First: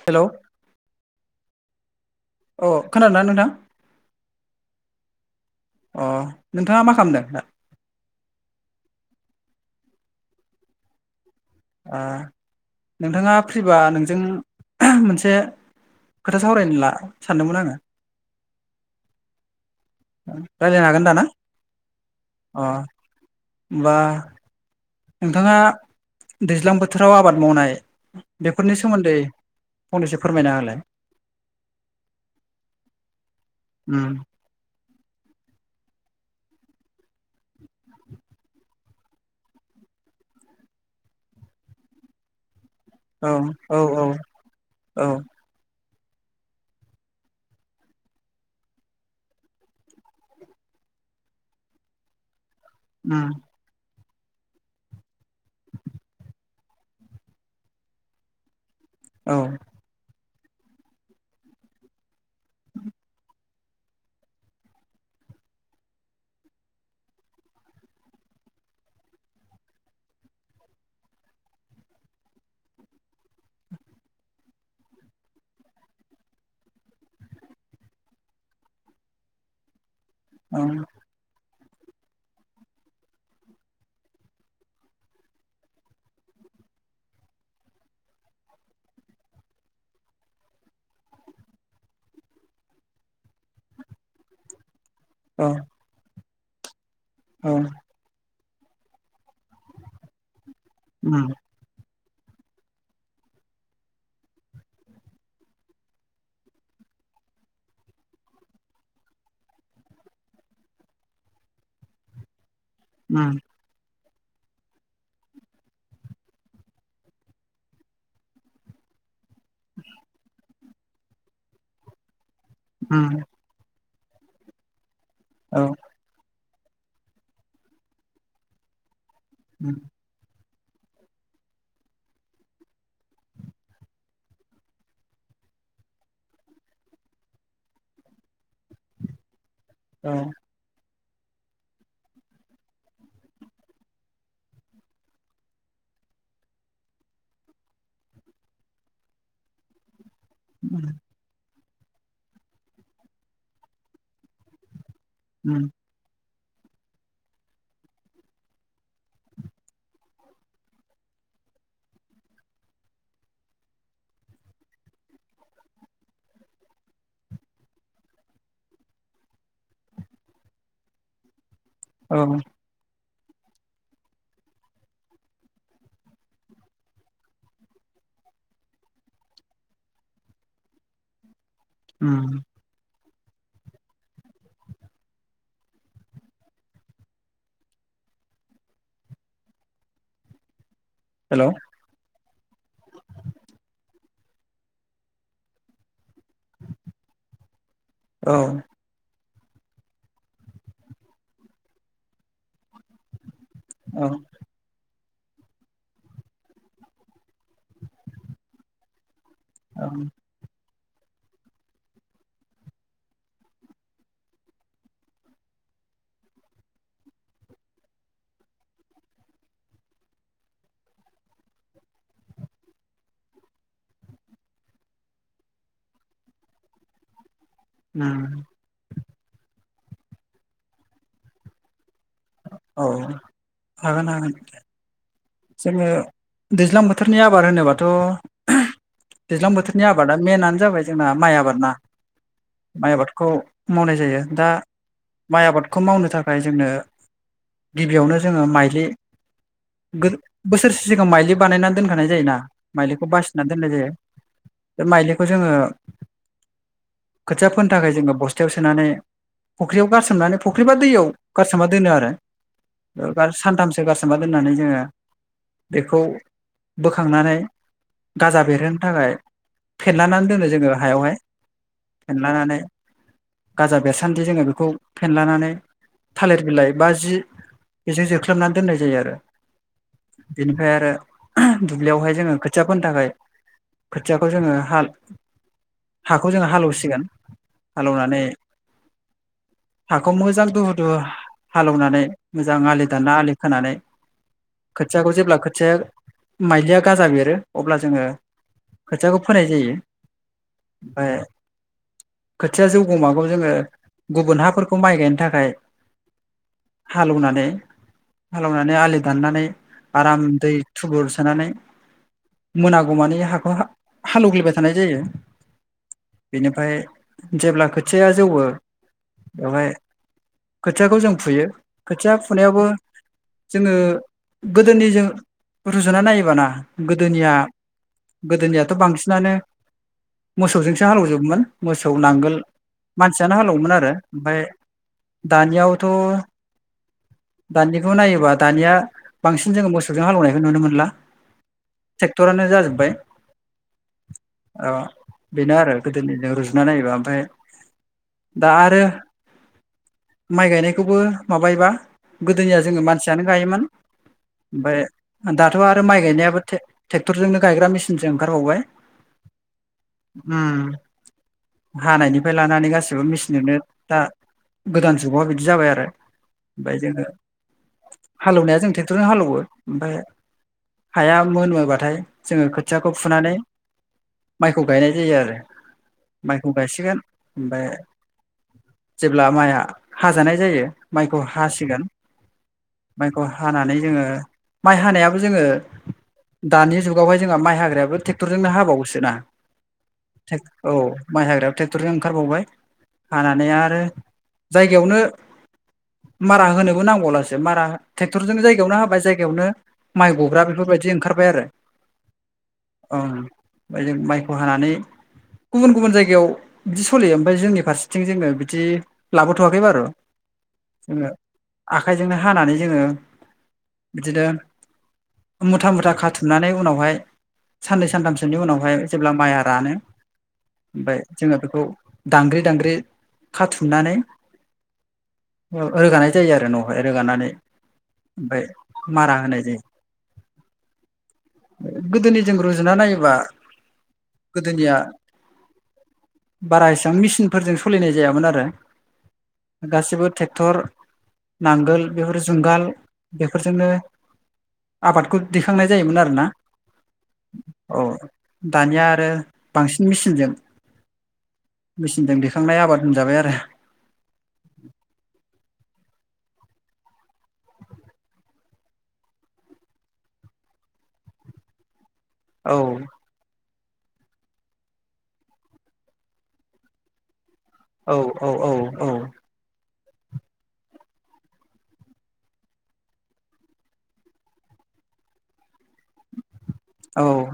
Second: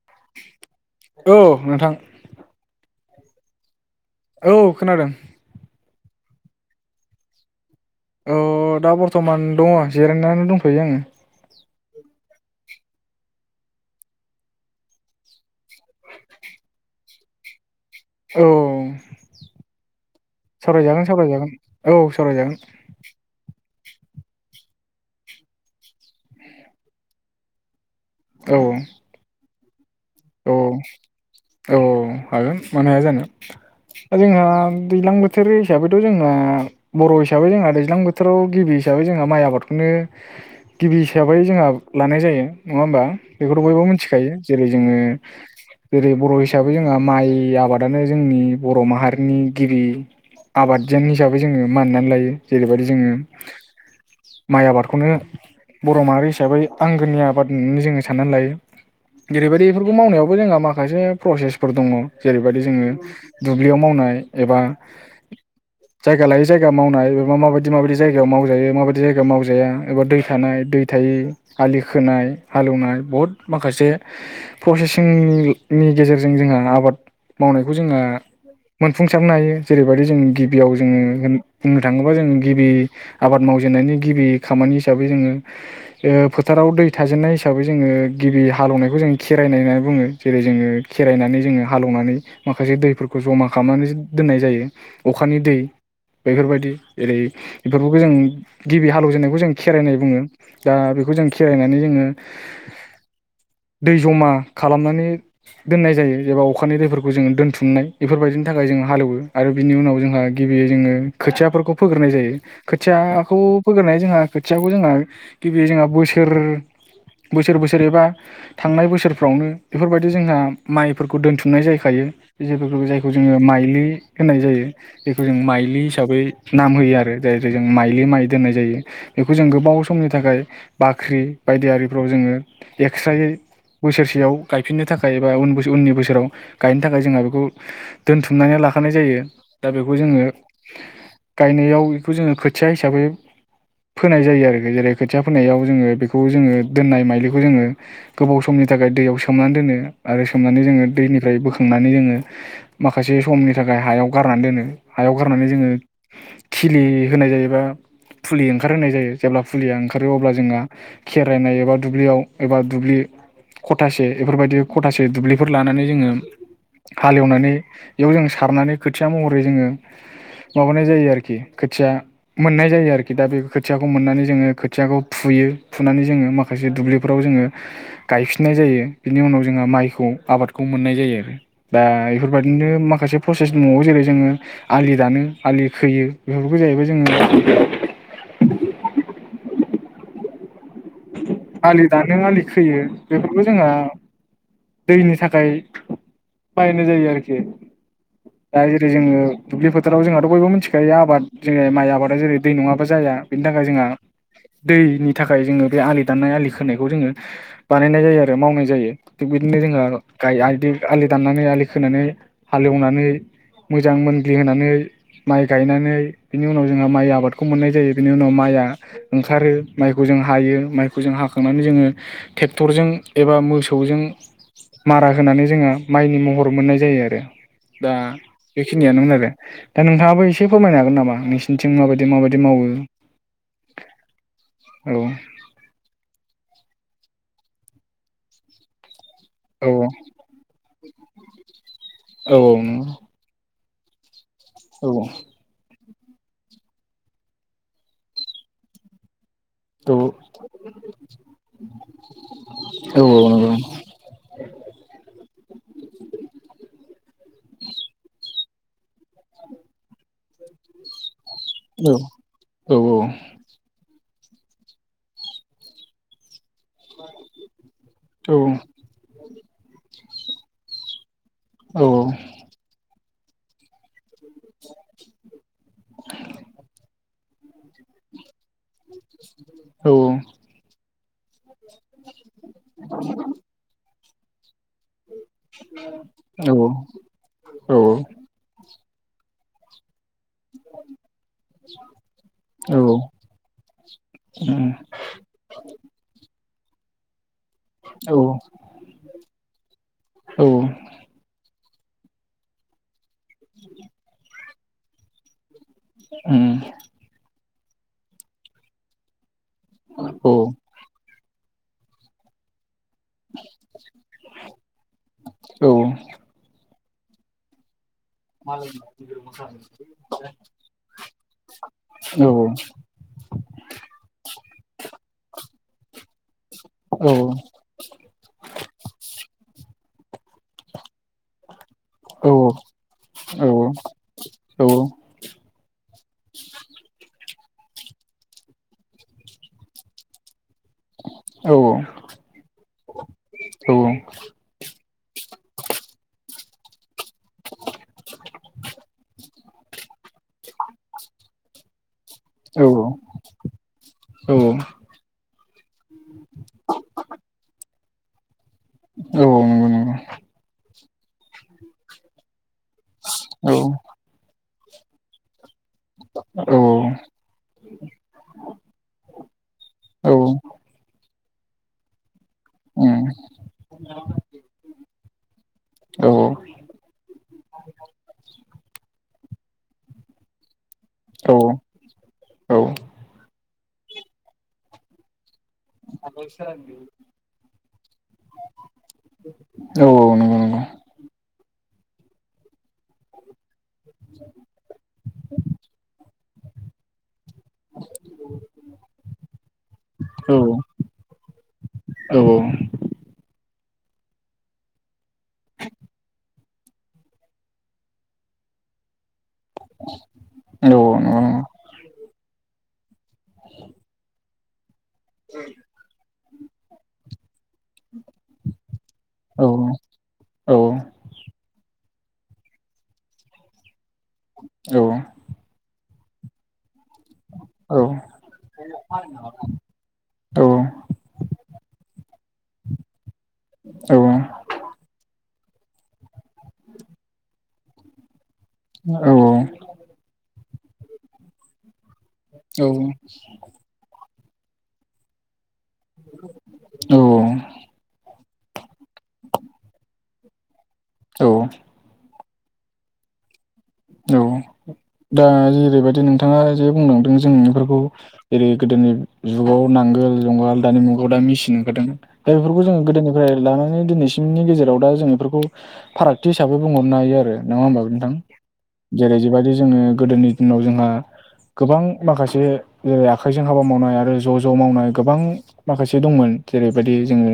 हेल' औ नोंथां अ खोनादोंना नोंथां औ खोनादों अ नोंथाङा मा खालामदों औ दा बर्थमान दङ' जिरायनानै दंथ'यो आङो ओ नोंथाङा फ्रिबा नोंजों मोनसे खोथा सावरायनो ला सानदोंमोन आङो औ रायलायनो सावरायजागोन हागोन दा ना सावरायजागोन औ सावरायजागोन अ होमबा नोंथाङा दैज्लां बोथोराव आबाद मावनाय बेफोरनि सोमोन्दै फंनैसो फोरमायना औ औ होलाय औ औ हागोन मानो हाया जानो उम दा जोंहा दैलां बोथोर हिसाबैथ' जोंना बर' हिसाबै जोंहा दैज्लां बोथोराव गिबि हिसाबै जोंहा माइ आबादखौनो [unintelligible] गिबि हिसाबै जोंहा लानाय जायो नङा होमबा औ बेखौथ' औ बयबो औ मोनथिखायो जेरै जोङो औ जेरै बर' हिसाबै जोंहा माइ आबादानो जोंनि बर' माहारिनि गिबि आबाद जें हिसाबै जोङो मानिनानै लायो जेरैबायदि जोङो उम माइ आबादखौनो बर' माहारि हिसाबै आंगोनि आबाद होननानै जोङो साननानै लायो औ जेरैबायदि इफोरखौ मावनायावबो जोंहा माखासे प्रसेसफोर दङ' जेरैबायदि जोङो दुब्लियाव मावनाय एबा जायगा लायै जायगा मावनाय एबा माबायदि माबायदि जायगायाव मावजायो माबायदि जायगायाव मावजाया एबा दै थानाय दै थायि आलि खोनाय हालौवनाय बहुद माखासे प्रसेसिंनि गेजेरजों जोंहा आबाद मावनायखौ जोङा मोनफुंसारनो हायो जेरैबायदि जों औ गिबियाव जोङो एम बुंनो थाङोबा जोङो गिबि आबाद मावजेननायनि गिबि खामानि हिसाबै जोङो ओ फोथार फोराव दै थाजेननाय हिसाबै जोङो गिबि हालेवनायखौ जों खेरायनाय होननानै बुङो जेरै जोङो खेरायनानै जोङो हालेवनानै माखासे दैफोरखौ जमा खालामनानै दोननाय जायो अखानि औ दै बेफोरबायदि जेरै औ बेफोरखौबो जों गिबि हालेवजेननायखौ जों खेराइनाय बुङो दा बेखौ उम जों खेरायनानै जोङो दै जमा खालामनानै दोननाय जायो। जेब्ला अखानि दैफोरखौ जोङो दोनथुमनाय बेफोरबायदिनि थाखाय जों हालेवो आरो बिनि उनाव जोंहा गिबियै जोङो खोथियाफोरखौ फोग्रोनाय जायो। उम खोथियाखौ फोगोरनाया जोंहा खोथियाखौ जोंहा गिबियै जोंहा बोसोर बोसोर बोसोर एबा थांनाय बोसोर फ्रावनो बेफोरबायदि जोंहा माइफोरखौ दोन्थुमनाय जायखायो जेफोरखौ जायखौ उम जोङो माइलि। होननाय जायो बेखौ जों औ माइलि हिसाबै नाम होयो आरो जायखो जों माइलि माइ दोननाय जायो बेखौ जों उम गोबाव समनि थाखाय बाख्रि बायदि आरिफ्राव जोङो एक्स्रायै बोसोरसेयाव गायफिननो थाखाय एबा उन उननि बोसोराव गायनो थाखाय जोंहा बेखौ दोनथुमनाय नाय लाखानाय जायो दा बेखौ औ जोङो गायनायाव बेखौ जोङो खोथिया हिसाबै फोनाय जायो आरोखि जेरै खोथिया फोनायाव जोङो बेखौ जोङो दोननाय माइलिखौ जोङो गोबाव समनि थाखाय दैयाव सोमनानै दोनो आरो सोमनानै जोङो उम दैनिफ्राय बोखां नानै जोङो माखासे समनि थाखाय हायाव गारनानै दोनो हायाव गारनानै जोङो उम खिलि होनाय जायोबा फुलि ओंखारहोनाय जायो जेब्ला फुलिया ओंखारो अब्ला जोंहा खेराइनाय एबा दुब्लियाव एबा दुब्लि खथासे एफोरबायदि खथासे दुब्लिफोर लानानै जोङो हालेवनानै इयाव जों सारनानै खोथिया महरै जोङो माबानाय जायो आरोखि। खोथिया औ मोननाय जायो आरो खि दा बे खोथियाखौ मोननानै जोङो खोथियाखौ फुयो फुनानै जोङो माखासे दुब्लिफोराव जोङो गायफिननाय जायो बिनि उनाव जोंहा माइखौ आबादखौ मोननाय जायो आरो। दा उम बेफोरबायदिनो माखासे प्रसेस न'आव जेरै जोङो आलि दानो आलि खोयो बेफोरखौ जाहैबाय जोङो [inaudible] हेलौ आलि दानो आलि खोयो बेफोरखौ जोंहा दैनि थाखाय बानायनाय जायो आरोखि औ दा जेरै जोङो दुब्लि फोथाराव जोंहाथ' बयबो मिथिखायो आबाद जों माइ आबादा जेरै दै नङाबा जाया। बेनि थाखाय जोंहा दैनि थाखाय जोङो बे आलि दाननाय आलि खोनायखौ जोङो बानायनाय जायो आरो मावनाय जायो थिग बिदिनो औ जोंहा गाय आय दै आलि दाननानै आलि खोनानै हालेवनानै मोजां मोनग्लि होनानै माइ गायनानै बिनि उनाव जोंहा माइ आबादखौ मोननाय जायो बिनि उनाव माइ या ओंखारो माइखौ जों हायो मा यखौ जों हाखांनानै जोङो ट्रेक्टरजों एबा मोसौजों मारा होनानै जोङो माइनि महर मोननाय जायो आरो। दा उम बेखिनियानोमोन आरो दा नोंथाङाबो एसे फोरमायनो हागोन नामा नोंसिनिथिं माबाय बिदि माबायदि मावो औ हागोन हागोन औ जोङो दैज्लां बोथोरनि आबाद होनोबाथ' दैज्लां बोथोरनि औ आबादा मेनानो जाबाय जोंना माइ आबाद ना। औ औ नंगौ। माइ आबादखौ मावनाय जायो दा औ माइ आबाद खौ मावनो थाखाय जोंनो गिबियावनो जोङो माइलि बोसोरसे सिगां माइलि बानायना दोनखानाय जायोना औ माइलिखौ बासिनानै नंगौ दोननाय जायो। बे माइलिखौ जोङो खोथिया फोनो थाखाय जोङो बस्थायाव सोनानै फख्रियाव गारसोमनानै फुख्रिबा दैयाव गारसोमना दोनो औ आरो औ सानथामसो गारसोमना दोननानै जोङो बेखौ बोखांनानै गाजा बेरहोनो थाखाय फेनलानानै दोनो जोंङो हायावहाय फेनलानानै गाजा बेरसान्दि जोंङो बेखौ फेनलानानै थालिर बिलाइ बा जि बेजों जोख्लोबनानै दोननाय जायो आरो औ बिनिफ्राय आरो दुब्लियावहाय जोंङो खोथिया फोनो थाखाय खोथियाखौ जोंङो हा- खौ जोंङो हालेवसिगोन औ हालेवनानै खौ मोजां दुहु दुहु हालेवनानै मोजां औ आलि दानना आलि खोनानै खोथियाखौ जेब्ला खोथिया माइलिया गाजा बेरो अब्ला जोंङो खोथियाखौ फोनाय जायो ओमफ्राय खोथिया जौगौ मागौ जोंङो गुबुन हाफोरखौ माइ गायनो थाखाय हालेवनानै हालेवनानै आलि दाननानै आराम दै थुबुर सोनानै मोना- गौमानि हाखौ हालेवग्लिबाय थानाय जायो बेनिफ्राय जेब्ला खोथिया जौवो बेवहाय [inaudible] खोथियाखौ जों फुयो खोथिया फुनायावबो जोंङो गोदोनिजों रुजुना नायोबाना गोदोनिया गोदोनिया थ बांसिनानो मोसौजोंसो हालेवजोबोमोन मोसौ नांगोल मानसियानो हालेवोमोन आरो ओमफ्राय उम औ दानियावथ दानिखौ नायोबा दानिया बांसिन जोंङो मोसौजों हालेवनायखौ नुनो मोनला उम ट्रेक्टरानो जाजोब्बाय औ बेनो आरो गोदोनिजों रूजु- ना नायोबा ओमफ्राय दा आरो माइ गायनायखौबो माबायोबा गोदोनिया जोंङो मानसियानो गायोमोन औ औ ओमफ्राय दाथ आरो माइ गायनायाबो ट्रेक्टरजोंनो गायग्रा मेसिनसो ओंखारबावबाय औ ओम हानायनिफ्राय लानानै गासि एबा मेसिन दोनो औ ता गोदान जुगाव बिदि जाबाय आरो औ नंगौ औ ओमफाय जोंङो हालेवनाया जों ट्रेकथरजों हालेवो ओफ्राय हाया मोनोबाथाय जोंङो खोथियाखौ उम फुनानै माइखौ गायनाय जायो आरो औ माइखौ गायसिगोन ओमफ्राय जेब्ला माइआ हाजानाय जायो माइखौ हासिगोन माइखौ हा हानानै जोंङो माइ हानायाबो जोंङो दानि जुगावहाय जोंहा माइ हागरा ट्रेक्टरजोंनो हाबावोसोना नंगौ नंगौ औ माइ हाग्र्रायाबो ट्रेक्टरजों ओंखारबावबाय हानानै आरो जायगायावनो मारा होनोबो नांबावलासो मारा ट्रेक्टरजों जायगायावनो हाबाय जायगायावनो माइ गगरा औ बेफोरबायदि ओंखारबाय आरो नंगौ औ ओमफ्राय जों माइखौ हानानै गुबुन गुबुन जायगायाव बिदि सलियो ओमफ्राय जोंनि फारसेथिं जोंङो बिदि लाबोथवाखै बारु नंगौ जोंङो औ आखाइजोंनो हानानै जोंङो बिदिनो मुथा मुथा खाथुमनानै उनावहाय साननै सानथामसोनि उनावहाय जेब्ला माइया औ औ रानो ओमफफ्राय जोंङो बेखौ दांग्रि दांग्रि खाथुमनानै औ औ रोगानाय जायो आरो नावहाय रोगानानै ओमफ्राय मारा होनाय जायो गोदोनिजों रुजुना नायोबा औ गोदोनिया बारा एसेबां मेचिनफोरजों सोलिनाय जायामोन आरो औ औ गासिबो ट्रेक्टर नांगोल बेफोर औ जुंगाल बेफोरजोंनो आबादखौ दिखांनाय जायोमोन आरोना औ औ दानिया आरो बांसिन मेचिनजों औ मेचिनजों दैखांनाय आबाद होनजाबाय आरो। औ दा जेरैबायदि नोंथाङा जे बुंलांदों जों बेफोरखौ जेरै गोदोनि जुगाव नांगो जोल जुंगाल दानि मुगायाव दा मिसिन ओंखारदोंमोन दा औ बेफोरखौ जोङो गोदोनिफ्राय लानानै दिनैसिमनि गेजेराव दा जों बेफोरखौ फारागथि हिसाबै बुंहरनो हायो आरो। नङा होनोमबा औ नोंथां औ औ औ जेरै जिबायाददि जोङो गोदोनि दिनाव जोंहा गोबां माखासे जेरै आखाइजों हाबा मावनाय आरो ज' ज' मावनाय गोबां माखासे दंमोन जेरैबायदि जोङो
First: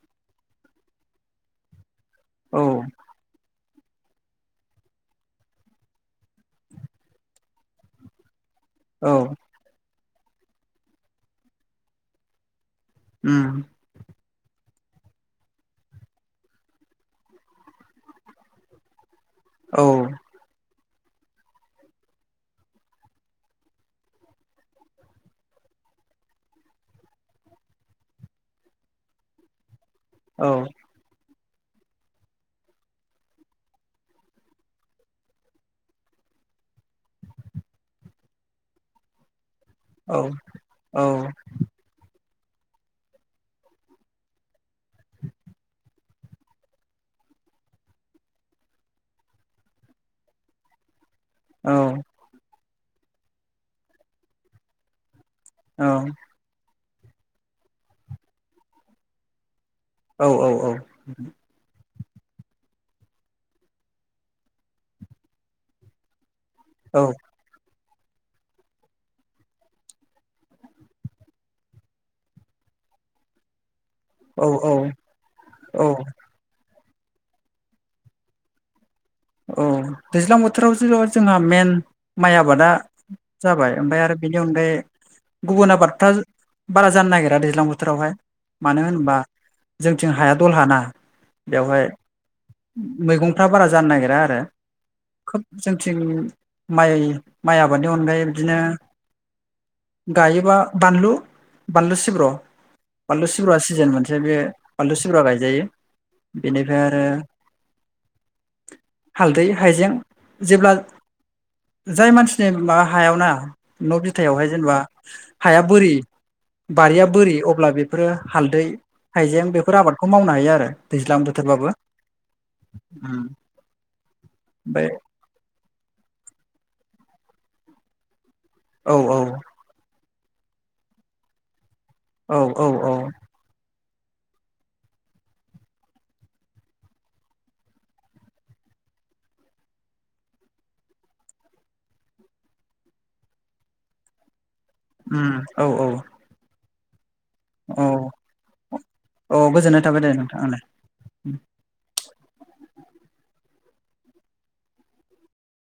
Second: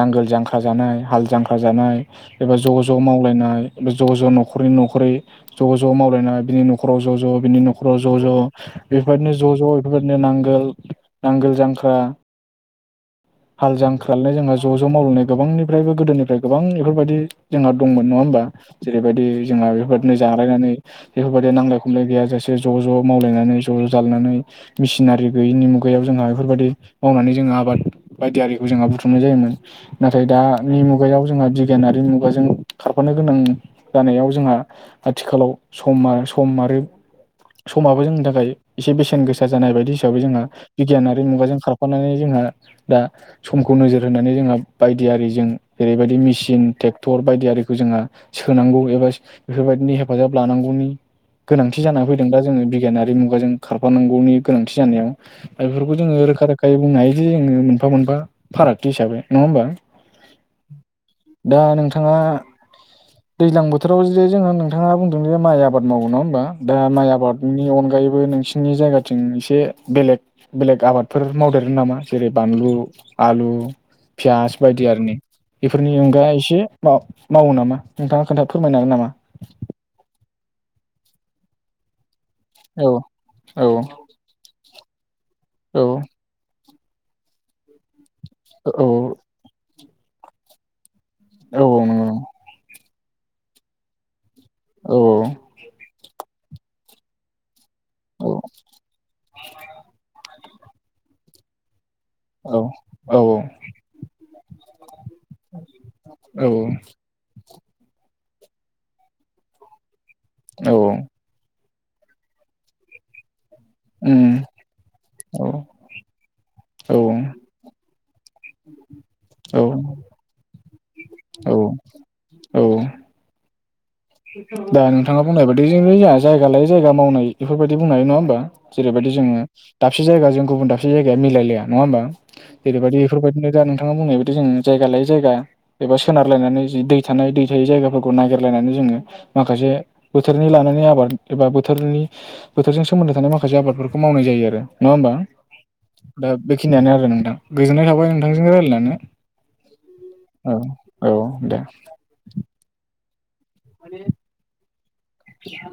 नांगोल जांख्रा जानाय हाल जांख्रा जानाय एबा औ ज' ज' मावलायनाया एबा ज ज नखरै नखरै ज' ज' मावलायनाय बिनि न'खराव ज' ज' बिनि नखराव ज ज औ बेफोरबायदिनो ज' ज' बेफोरबायदि बिनो नांगोल नांगोल जांख्रा उम हाल जांख्रानालाय जोंहा ज' ज' ज' मावलायनाय गोबांनिफ्रायबो गोदोनिफ्राय गोबां बेफोरबायदि जोंहा दंमोन नङा होमबा जेरै बेबायदि जोंना औ बेफोरनो जालायनानै बेफोरबायदि नांलाय खमलाय गैयााजासे ज' ज' मावलायनानै ज' ज' जालायनानै मेसिनारि गैयिनि मुगायाव गायाव जोंहा बेफोरबायदि मावनानै जोङो आबाद बायदि आरिखौ जोंहा बुथुमनाय जायोमोन नाथाय औ दानि मुगायाव जोंहा बिगियानारि मुगाजों खारफानो गोनां जानायाव जोंहा आथिखालाव समा सम आरो समाबो जोंनि थाखाय एसे बेसेन गोसा जानाय बायदि हिसाबै औ जोंहा बिगियानारि औ मुगाजों खारफानानै जोंहा दा समखौ नोजोर होनानै जोंहा बायदि आरिजों जेरैबायदि मेसिन ट्रेक्टर बायदि आररिखौ जों जोंआ सोनांगौ एबा बेफोरबायदिनि हेफाजाब लानांगौनि औ गोनांथि जानानै फैदों दा जोङो बिगियानारि मुगाजों खारफानांगौनि गोनांथि जानायाव बेफोरखौ जोङो रोखा रोखायै बुंनो हायो जे जोङो मोनफा मोनफा फारागथि हिसाबै नङा होमबा? औ औ औ। दा नोंथाङा दैज्लां बोथोराव जुदि जोंहा नोंथाङा बुंदों जे माइ आबाद मावो नङा होनबा? दा औ माइ आबादनि अनगायै गायैबो नोंसिनि जायगाथिं एसे बेलेग बेलेग आबादफोर मावदेरो नामा जेरै बानलु आलु पियास बायदि औ आरो न औ बेफोरनि अनगाया एसे माव मावो नामा नोंथाङा खोन्था फोरमायनागोन नामा? औ दैज्लां बोथोराव जिथ जोंहा मेन माइ आबादा औ औ जाबाय ओमफ्राय आरो बेनि अनगायै गुबुन औ आबादफ्रा बारा जानो नागिरा दैज्लां बोथोरावहाय मानो औ होनबा जोंथिं हाया दलहाना बेवहाय औ नंगौ मैगंफ्रा बारा जानो नागिरा आरो। औ खोब जोंथिं माइ माइ आ बादनि अनगायै औ बिदिनो गायोबा बानलु बानलु सिब्र' औ औ बानलु सिब्रुआ सिजोन मोनसे बे बानलु सिब्र सुरा गायजायो औ बेनिफ्राय आरो हालदै हायजें जेब्ला औ जाय मानसिनि माबा हायाव ना न' उम बिथथायावहाय जेनेबा औ हाया बोरि औ बारिया बोरि अब्ला बेफोरो हालदै हाइजें बेफोर औ आबादखौ मावनो हायो आरो। दैज्लां बोथोरबाबो औ ओम। दा नोंथाङा बुंनाय बादि जों ङा जायगा लायै जायगा मावनाय बेफोरबायदि बुंनाय नङा होनबा? औ जेरैबायदि औ जोङो दाबसे जायगाजों गुबुन दाबसे जायगाया मिलायलाया नङा होमबा औ औ औ जेरैबायदि बेफोरबायदिनो दा जादों। नाङा बुंनाय बायदि जों जायगा लायै जायगा एबा सोनारलायनानै जि दै थानाय दै थायै जायगाफोरखौ नागिरलायनानै जोङो माखासे बोथोरनि लानानै आबाद एबा बोथोरनि बोथोरजों सोमोन्दो थानाय माखासे आबादफोरखौ माव मावनाय जायो आरो। उम औ औ। खिनियानो आरो नोंथां। औ गोजोननाय थाबाय नोंथांजों रायलायनानै औ गोजोननाय थाबाय दे नोंथां औ औ दे। माने [inaudible]